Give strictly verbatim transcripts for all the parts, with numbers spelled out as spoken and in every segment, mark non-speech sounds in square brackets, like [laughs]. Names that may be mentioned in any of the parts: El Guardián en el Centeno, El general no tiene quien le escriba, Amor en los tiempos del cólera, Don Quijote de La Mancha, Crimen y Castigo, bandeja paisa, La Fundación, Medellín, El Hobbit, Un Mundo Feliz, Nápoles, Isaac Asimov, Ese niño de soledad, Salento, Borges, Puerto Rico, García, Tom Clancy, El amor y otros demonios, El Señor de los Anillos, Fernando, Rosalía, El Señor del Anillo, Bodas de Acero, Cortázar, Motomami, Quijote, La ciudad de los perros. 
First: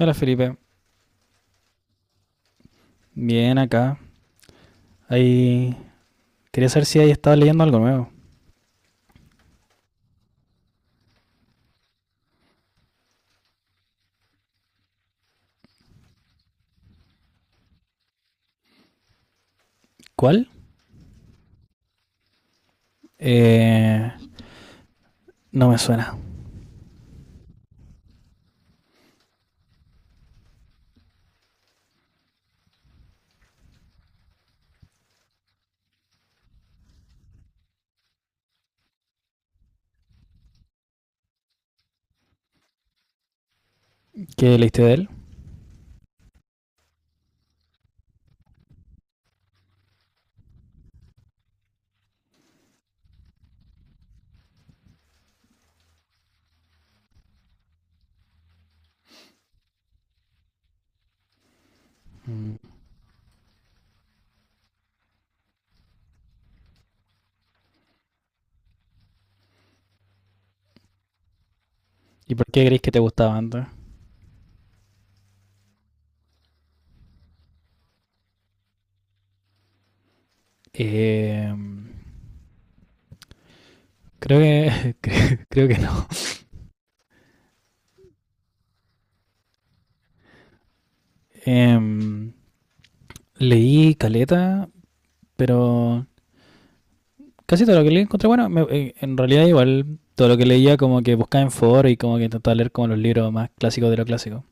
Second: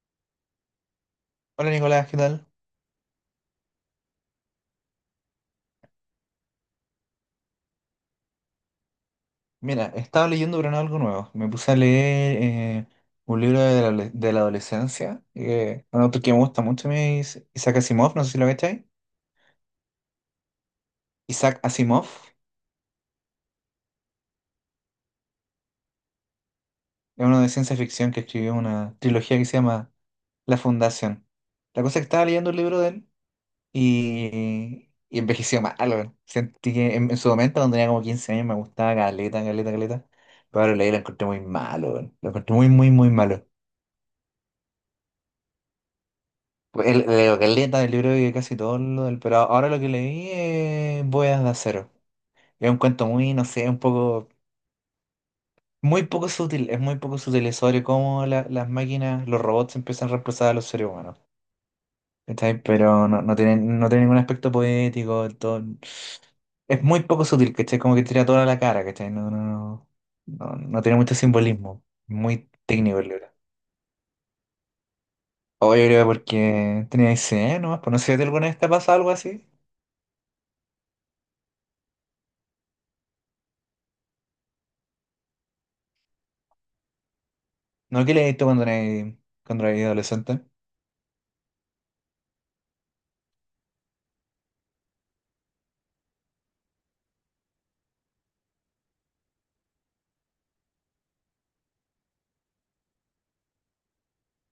Hola Felipe, Hola Nicolás, ¿qué tal? bien acá. Ahí quería saber si ahí estaba leyendo algo nuevo. Mira, estaba leyendo pero no algo nuevo. Me puse a leer eh, un libro de la, de la adolescencia, eh, un autor que me gusta mucho, a mí es Isaac Asimov, no sé si lo cachai. ¿Cuál? Isaac Asimov Eh, no me suena. es uno de ciencia ficción que escribió una trilogía que se llama La Fundación. La cosa es que estaba leyendo el libro de él y, y envejeció mal, weón. Sentí que en, en su momento, cuando tenía como quince años, me gustaba caleta, caleta, caleta. Pero ahora leí y lo encontré muy malo, weón. Lo encontré muy, muy, muy malo. ¿Qué leíste de él? Pues, el- leo caleta del libro que casi todo lo del, pero ahora lo que leí es Bodas de Acero. Es un cuento muy, no sé, un poco, muy poco sutil, es muy poco sutil sobre cómo la- las máquinas, los robots empiezan a reemplazar a los seres humanos. ¿Cachai? Pero no, no tiene, no tiene ningún aspecto poético, todo, es muy poco sutil, ¿cachai? Como que tira toda la cara, ¿cachai? No, no, no, no, no tiene mucho simbolismo, ¿Y por muy qué crees que te técnico el libro. gustaba antes? O yo creo porque tenía dieciséis años nomás, pues no sé si alguna vez te ha pasado algo así. Eh, Creo que [laughs] cre- creo que no. ¿No que leíste cuando eres cuando eres adolescente? Em, Leí Caleta, pero casi todo lo que leí encontré bueno. Me- eh, en realidad igual todo lo que leía como que buscaba en foro y como que intentaba leer como los libros más clásicos de lo clásico.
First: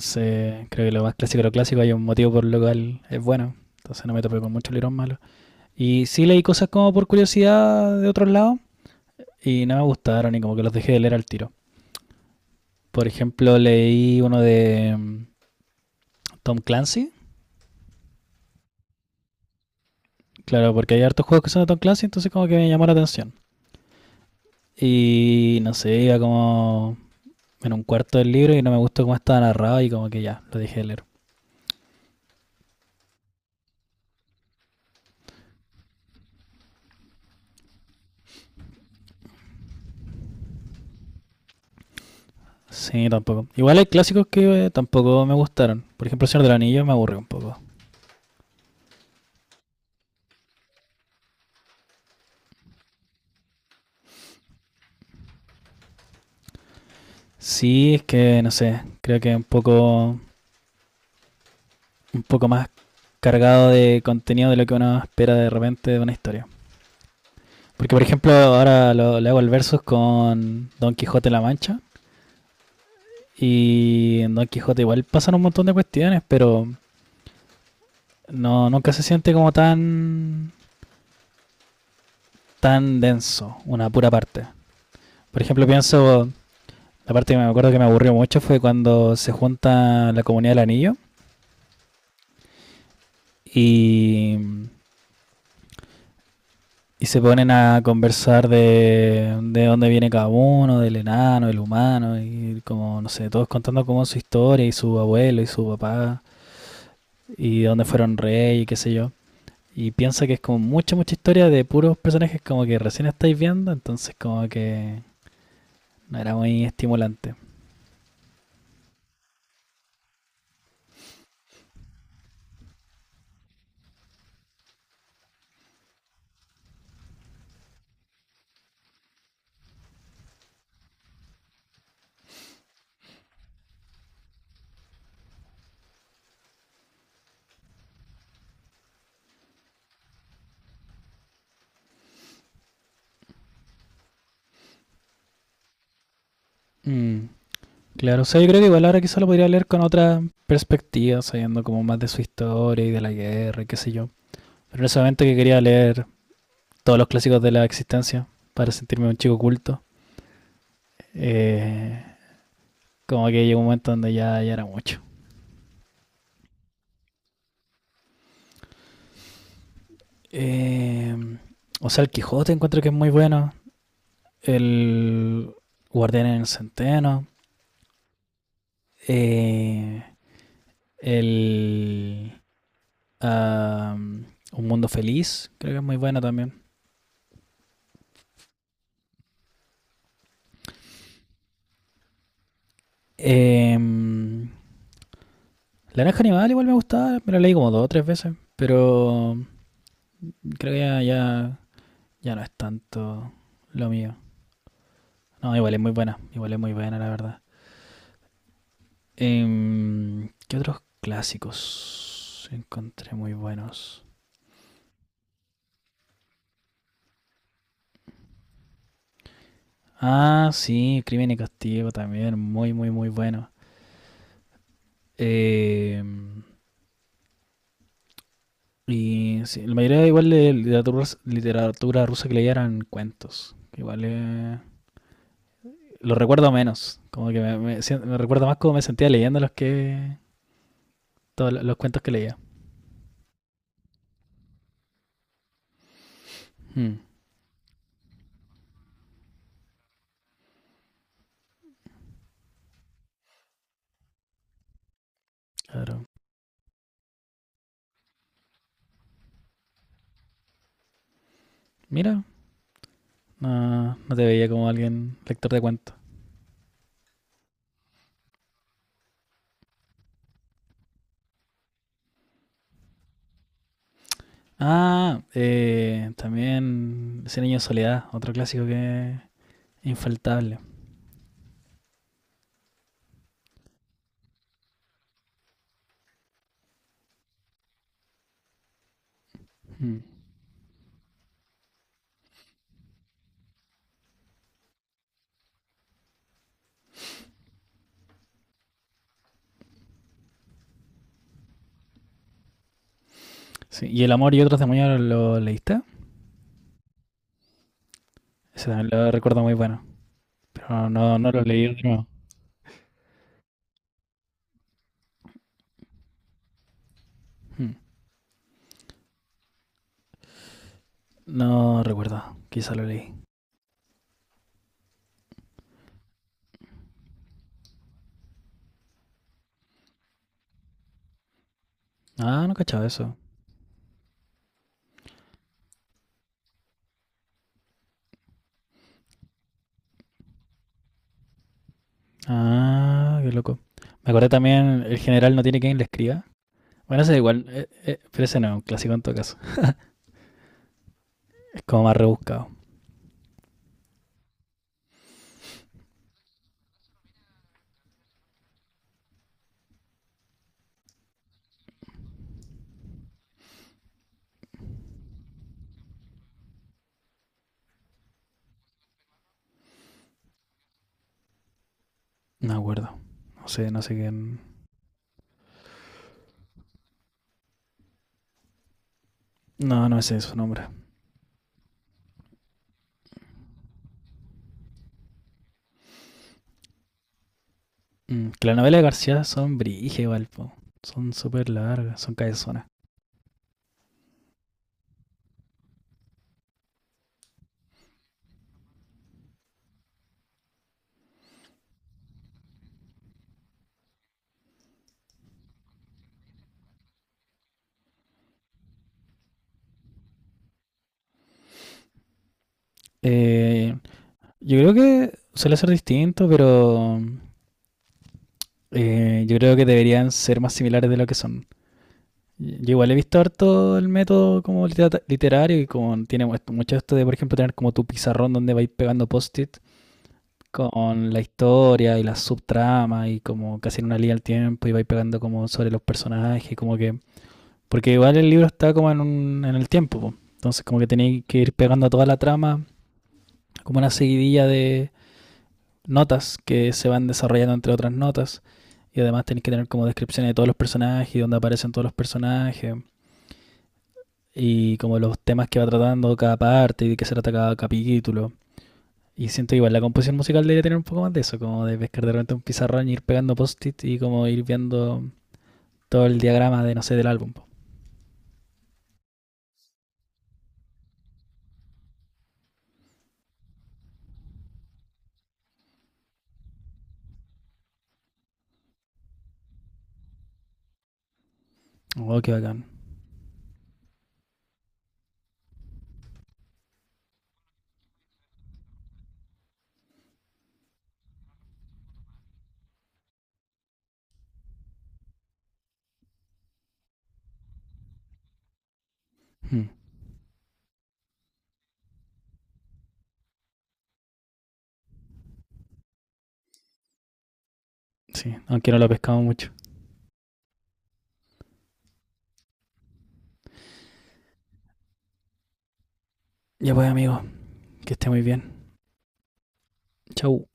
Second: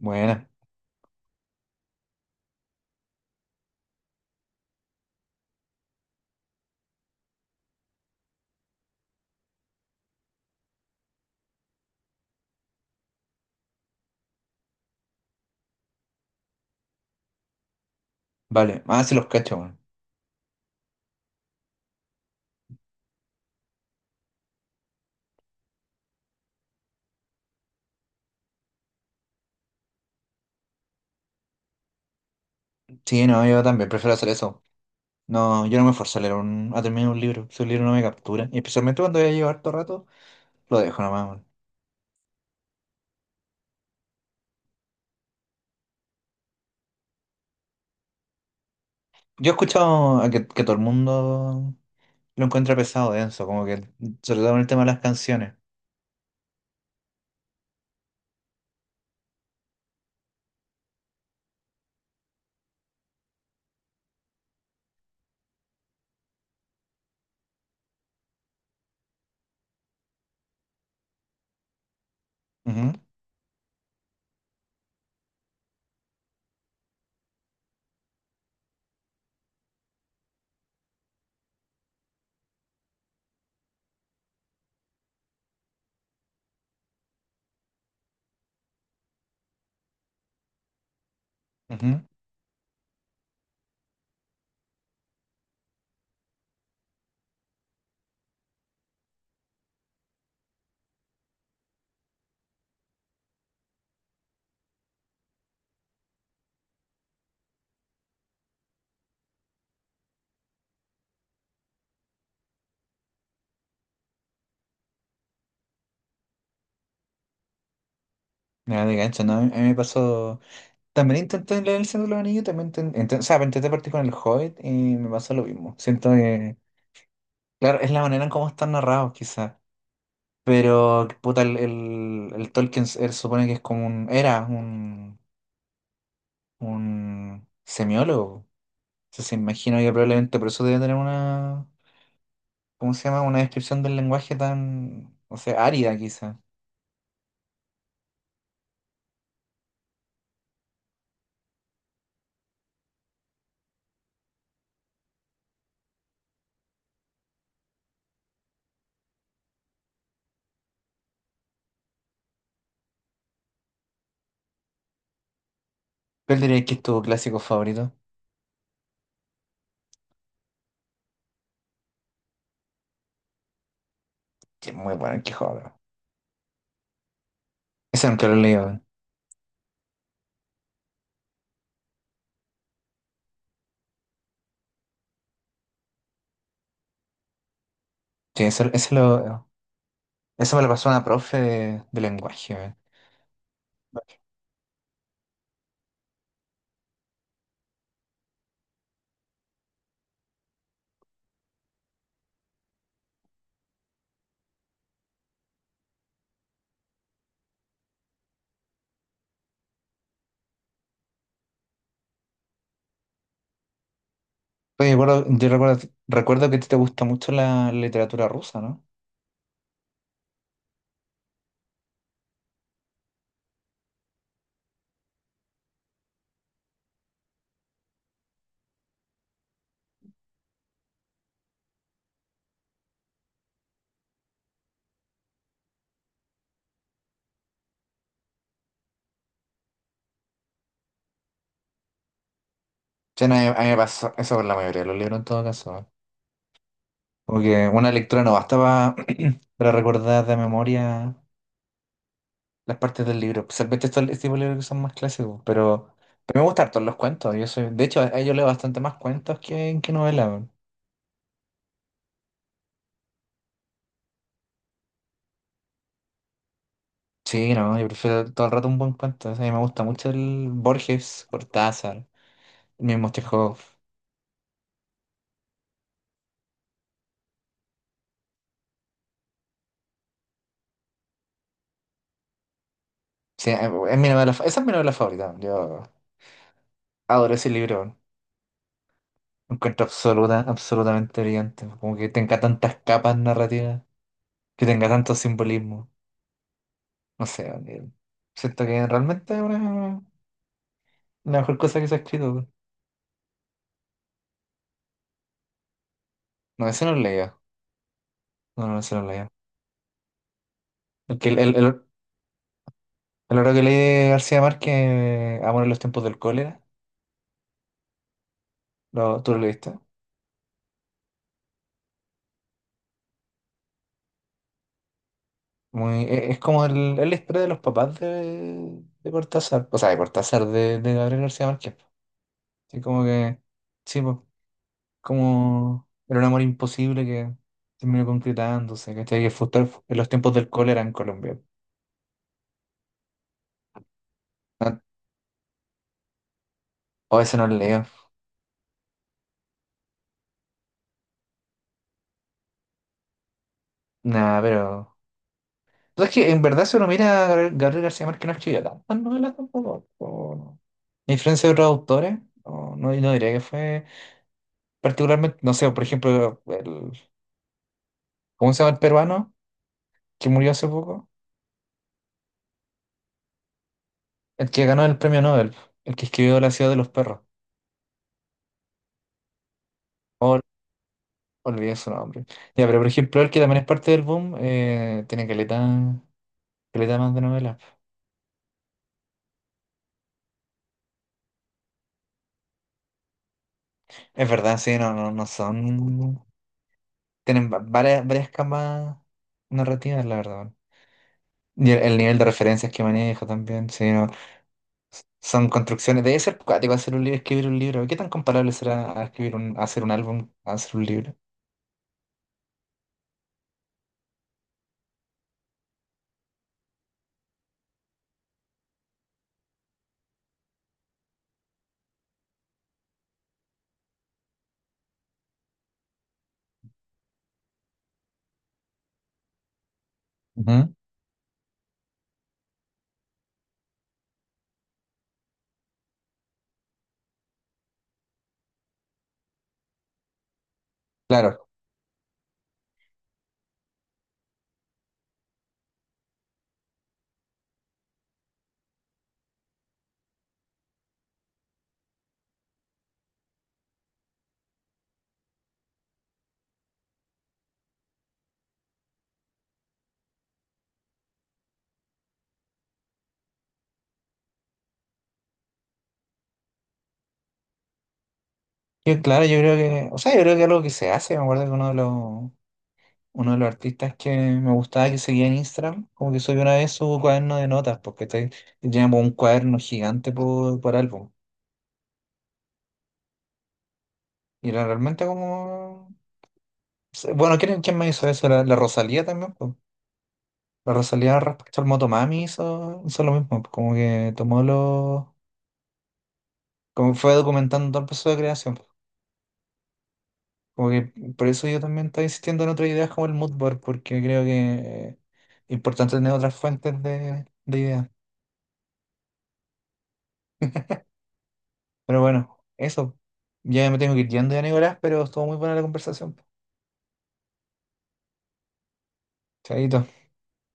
Buena, creo que lo más clásico de lo clásico, hay un motivo por lo cual es bueno. Entonces no me topé con mucho librón malo. Y sí leí cosas como por curiosidad de otros lados y no me gustaron y como que los dejé de leer al tiro. Por ejemplo, leí uno de mm, Tom Clancy. vale. Ah, sí los cacho, weón. Claro, porque hay hartos juegos que son de Tom Clancy, entonces como que me llamó la atención. Y no sé, iba como en un cuarto del libro y no me gustó cómo estaba narrado y como que ya, lo dejé de leer. Sí, no, yo también prefiero hacer eso. No, yo no me esfuerzo a leer un, a terminar un libro. Si un libro no me captura, y especialmente cuando ya llevo harto rato, lo dejo nomás, weón. Sí, tampoco. Igual hay clásicos que eh, tampoco me gustaron. Por ejemplo, El Señor del Anillo me aburrió un poco. Yo he escuchado a que, que todo el mundo lo encuentra pesado, denso, como que, sobre todo en el tema de las canciones. Sí, es que no sé, creo que un poco, un poco más cargado de contenido de lo que uno espera de repente de una historia. Porque por ejemplo ahora lo, le hago el versus con Don Quijote de La Mancha Ujú, y en Don Quijote igual pasan un montón de cuestiones, pero no nunca se siente como tan tan denso una pura parte. Por ejemplo pienso la parte que me acuerdo que me aburrió mucho fue cuando se junta la comunidad del anillo ujú. y Y se ponen a conversar de, de dónde viene cada uno, del enano, del humano, y como, no sé, todos contando como su historia y su abuelo y su papá, y dónde fueron rey y qué sé yo. Y piensa que es como mucha, mucha historia de puros personajes como que recién estáis viendo, entonces como que no era muy estimulante. Nada de gancho, ¿no? A mí me pasó. También intenté leer El Señor de los Anillos, también inten- inten- o sea, intenté partir con El Hobbit y me pasó lo mismo. Siento que. Claro, es la manera en cómo están narrados, quizás. Pero, puta, el, el, el Tolkien s- él supone que es como un. Era un, un semiólogo. Entonces, se imagina que probablemente por eso debe tener una. ¿Cómo se llama? Una descripción del lenguaje tan. O sea, árida, quizás. Mm, claro, o sea, yo creo que igual ahora quizá lo podría leer con otra perspectiva, sabiendo como más de su historia y de la guerra y qué sé yo. Pero en ese momento que quería leer todos los clásicos de la existencia para sentirme un chico culto. Eh, Como que llegó un momento donde ya, ya era mucho. ¿Cuál dirías que es tu clásico favorito? Eh, o sea, el Quijote encuentro que es muy bueno. Que es muy bueno el El Quijote. Guardián en el Centeno. Ese nunca lo he leído, weón. eh, el ah, Un Mundo Feliz, creo que es muy bueno también. Sí, ese, ese lo, eso me lo pasó una profe de, de lenguaje, weón. Eh, la granja Animal igual me gustaba, me lo leí como dos o tres veces, pero creo que ya, ya, ya no es tanto lo mío. No, igual es muy buena, igual es muy buena, la verdad. Em, ¿qué otros clásicos encontré muy buenos? Oye, recuerdo- yo recuerdo, recuerdo que a ti te gusta mucho la literatura rusa, ¿no? Ah, sí, Crimen y Castigo también, muy, muy, muy bueno. Em, y sí, la mayoría igual de literatura, literatura rusa que leía eran cuentos. Que igual eh, lo recuerdo menos, como que me, me sien- me recuerdo más cómo me sentía leyendo los que todos lo- los cuentos que leía. Sí, no, a mí a mí me pasó eso con la mayoría de los libros en todo caso. ¿Eh? Mm, Como que una lectura no basta pa- [clears throat] para recordar de memoria las partes del libro, especialmente estos este tipo de libros que son más clásicos, pero, claro. pero me gustan harto los cuentos. Yo soy, de hecho, a- yo leo bastante más cuentos que, que novelas, weón. Mira, no, no te veía como alguien lector de cuentos. Sí, no, yo prefiero todo el rato un buen cuento. O sea, a mí me gusta mucho el Borges, Cortázar, el mismo Chekhov. Ah, eh, también Ese niño de soledad, otro clásico que es infaltable. Sí, eh, es mi novela fa- esa es mi novela favorita. Yo adoro ese libro. Lo encuentro Mm. absoluta, absolutamente brillante. Como que tenga tantas capas narrativas, que tenga tanto simbolismo. No sé, eh, siento que realmente es una, la mejor cosa que se ha escrito, weón. Sí, ¿y El amor y otros demonios lo leíste? No, ese no lo leía. Ese No, no, también ese no lo lo leía. recuerdo muy bueno, pero no, no El, que- no el, lo el, leí de el- nuevo. el otro que leí de García Márquez, Amor en los Tiempos del Cólera, Mm. lo, ¿tú lo leíste? No recuerdo, quizá lo leí. Muy, e- es como el, es la historia de los papás de, de Cortázar, o sea, de Cortázar, de, de Gabriel García Márquez. Ah, no Así cachaba como eso. que, sí, pues, como era un amor imposible que terminó concretándose, ¿cachai? Que fue en los tiempos del cólera en Colombia. Ah, qué loco. Me acordé también El general no tiene quien le escriba. Bueno, ese es O ese igual, no lo eh, leo. eh, pero ese no es un clásico en todo caso. Es como más rebuscado. Nada pero. Pues es que en verdad, si uno mira a Gabriel, Gabriel García Márquez, no escribió tantas novelas tampoco. O no. A influencia de otros autores, no, no, no diría que fue particularmente. No sé, por ejemplo, el, ¿cómo se llama el peruano que murió hace poco? No me acuerdo. No sé, no sé quién. El que ganó el premio Nobel, el que escribió La Ciudad de los Perros. No, no sé su Ol- nombre. olvidé su nombre. Ya, pero por ejemplo, el que también es parte del boom, eh, tiene caleta, caleta más de novelas. Mm, que las novelas de García son brige igual, po. Son súper largas, son cabezonas. Es verdad, sí, no, no, no son. Tienen va- varias, varias camas narrativas, la verdad. Bueno. Y el, el nivel de referencias que maneja también, sí, no, son construcciones. Debe ser cuático hacer un libro, escribir un libro. ¿Qué tan comparable será a escribir un, a hacer un álbum, a hacer un libro? Eh, yo creo que suele ser distinto, pero eh, yo creo que deberían ser más similares de lo que son. Yo igual he visto harto el método como liter- literario y como tiene mu- mucho esto de, por ejemplo, tener como tu pizarrón donde vais pegando post-it Ujú. con la historia y las subtramas y como casi en una línea al tiempo y vais pegando como sobre los personajes, como que porque igual el libro está como en, un, en el tiempo, po, entonces como que tenéis que Claro. ir pegando a toda la trama, como una seguidilla de notas que se van desarrollando entre otras notas. Y además tenéis que tener como descripciones de todos los personajes, y dónde aparecen todos los personajes, y como los temas que va tratando cada parte y de qué se trata cada capítulo. Y siento que igual la composición musical debería tener un poco más de eso, como de pescar de repente un pizarrón y ir pegando post-it y como ir viendo todo el diagrama de, no sé, del álbum. Yo, claro, yo creo que, o sea, yo creo que algo que se hace, me acuerdo que uno de los, uno de los artistas que me gustaba que seguía en Instagram, como que subió una vez su cuaderno de notas, porque te, tenía como un cuaderno gigante por, por álbum. Oh, qué bacán. Y era realmente como. Se- Bueno, ¿quién, quién me hizo eso? La, la Rosalía también, po. La Rosalía respecto al Motomami hizo, hizo lo mismo, po. Como que tomó los. Como fue documentando todo el proceso de creación, po. Hmm, Como que por eso yo también estoy insistiendo en otras ideas como el mood board, porque creo que es importante tener otras fuentes de, de ideas. sí, aunque no lo pescamos mucho. Pero bueno, eso. Ya me tengo que ir yendo ya, Nicolás, pero estuvo muy buena la conversación, po. Ya pues, amigo, que esté muy bien. Chaito. Chau.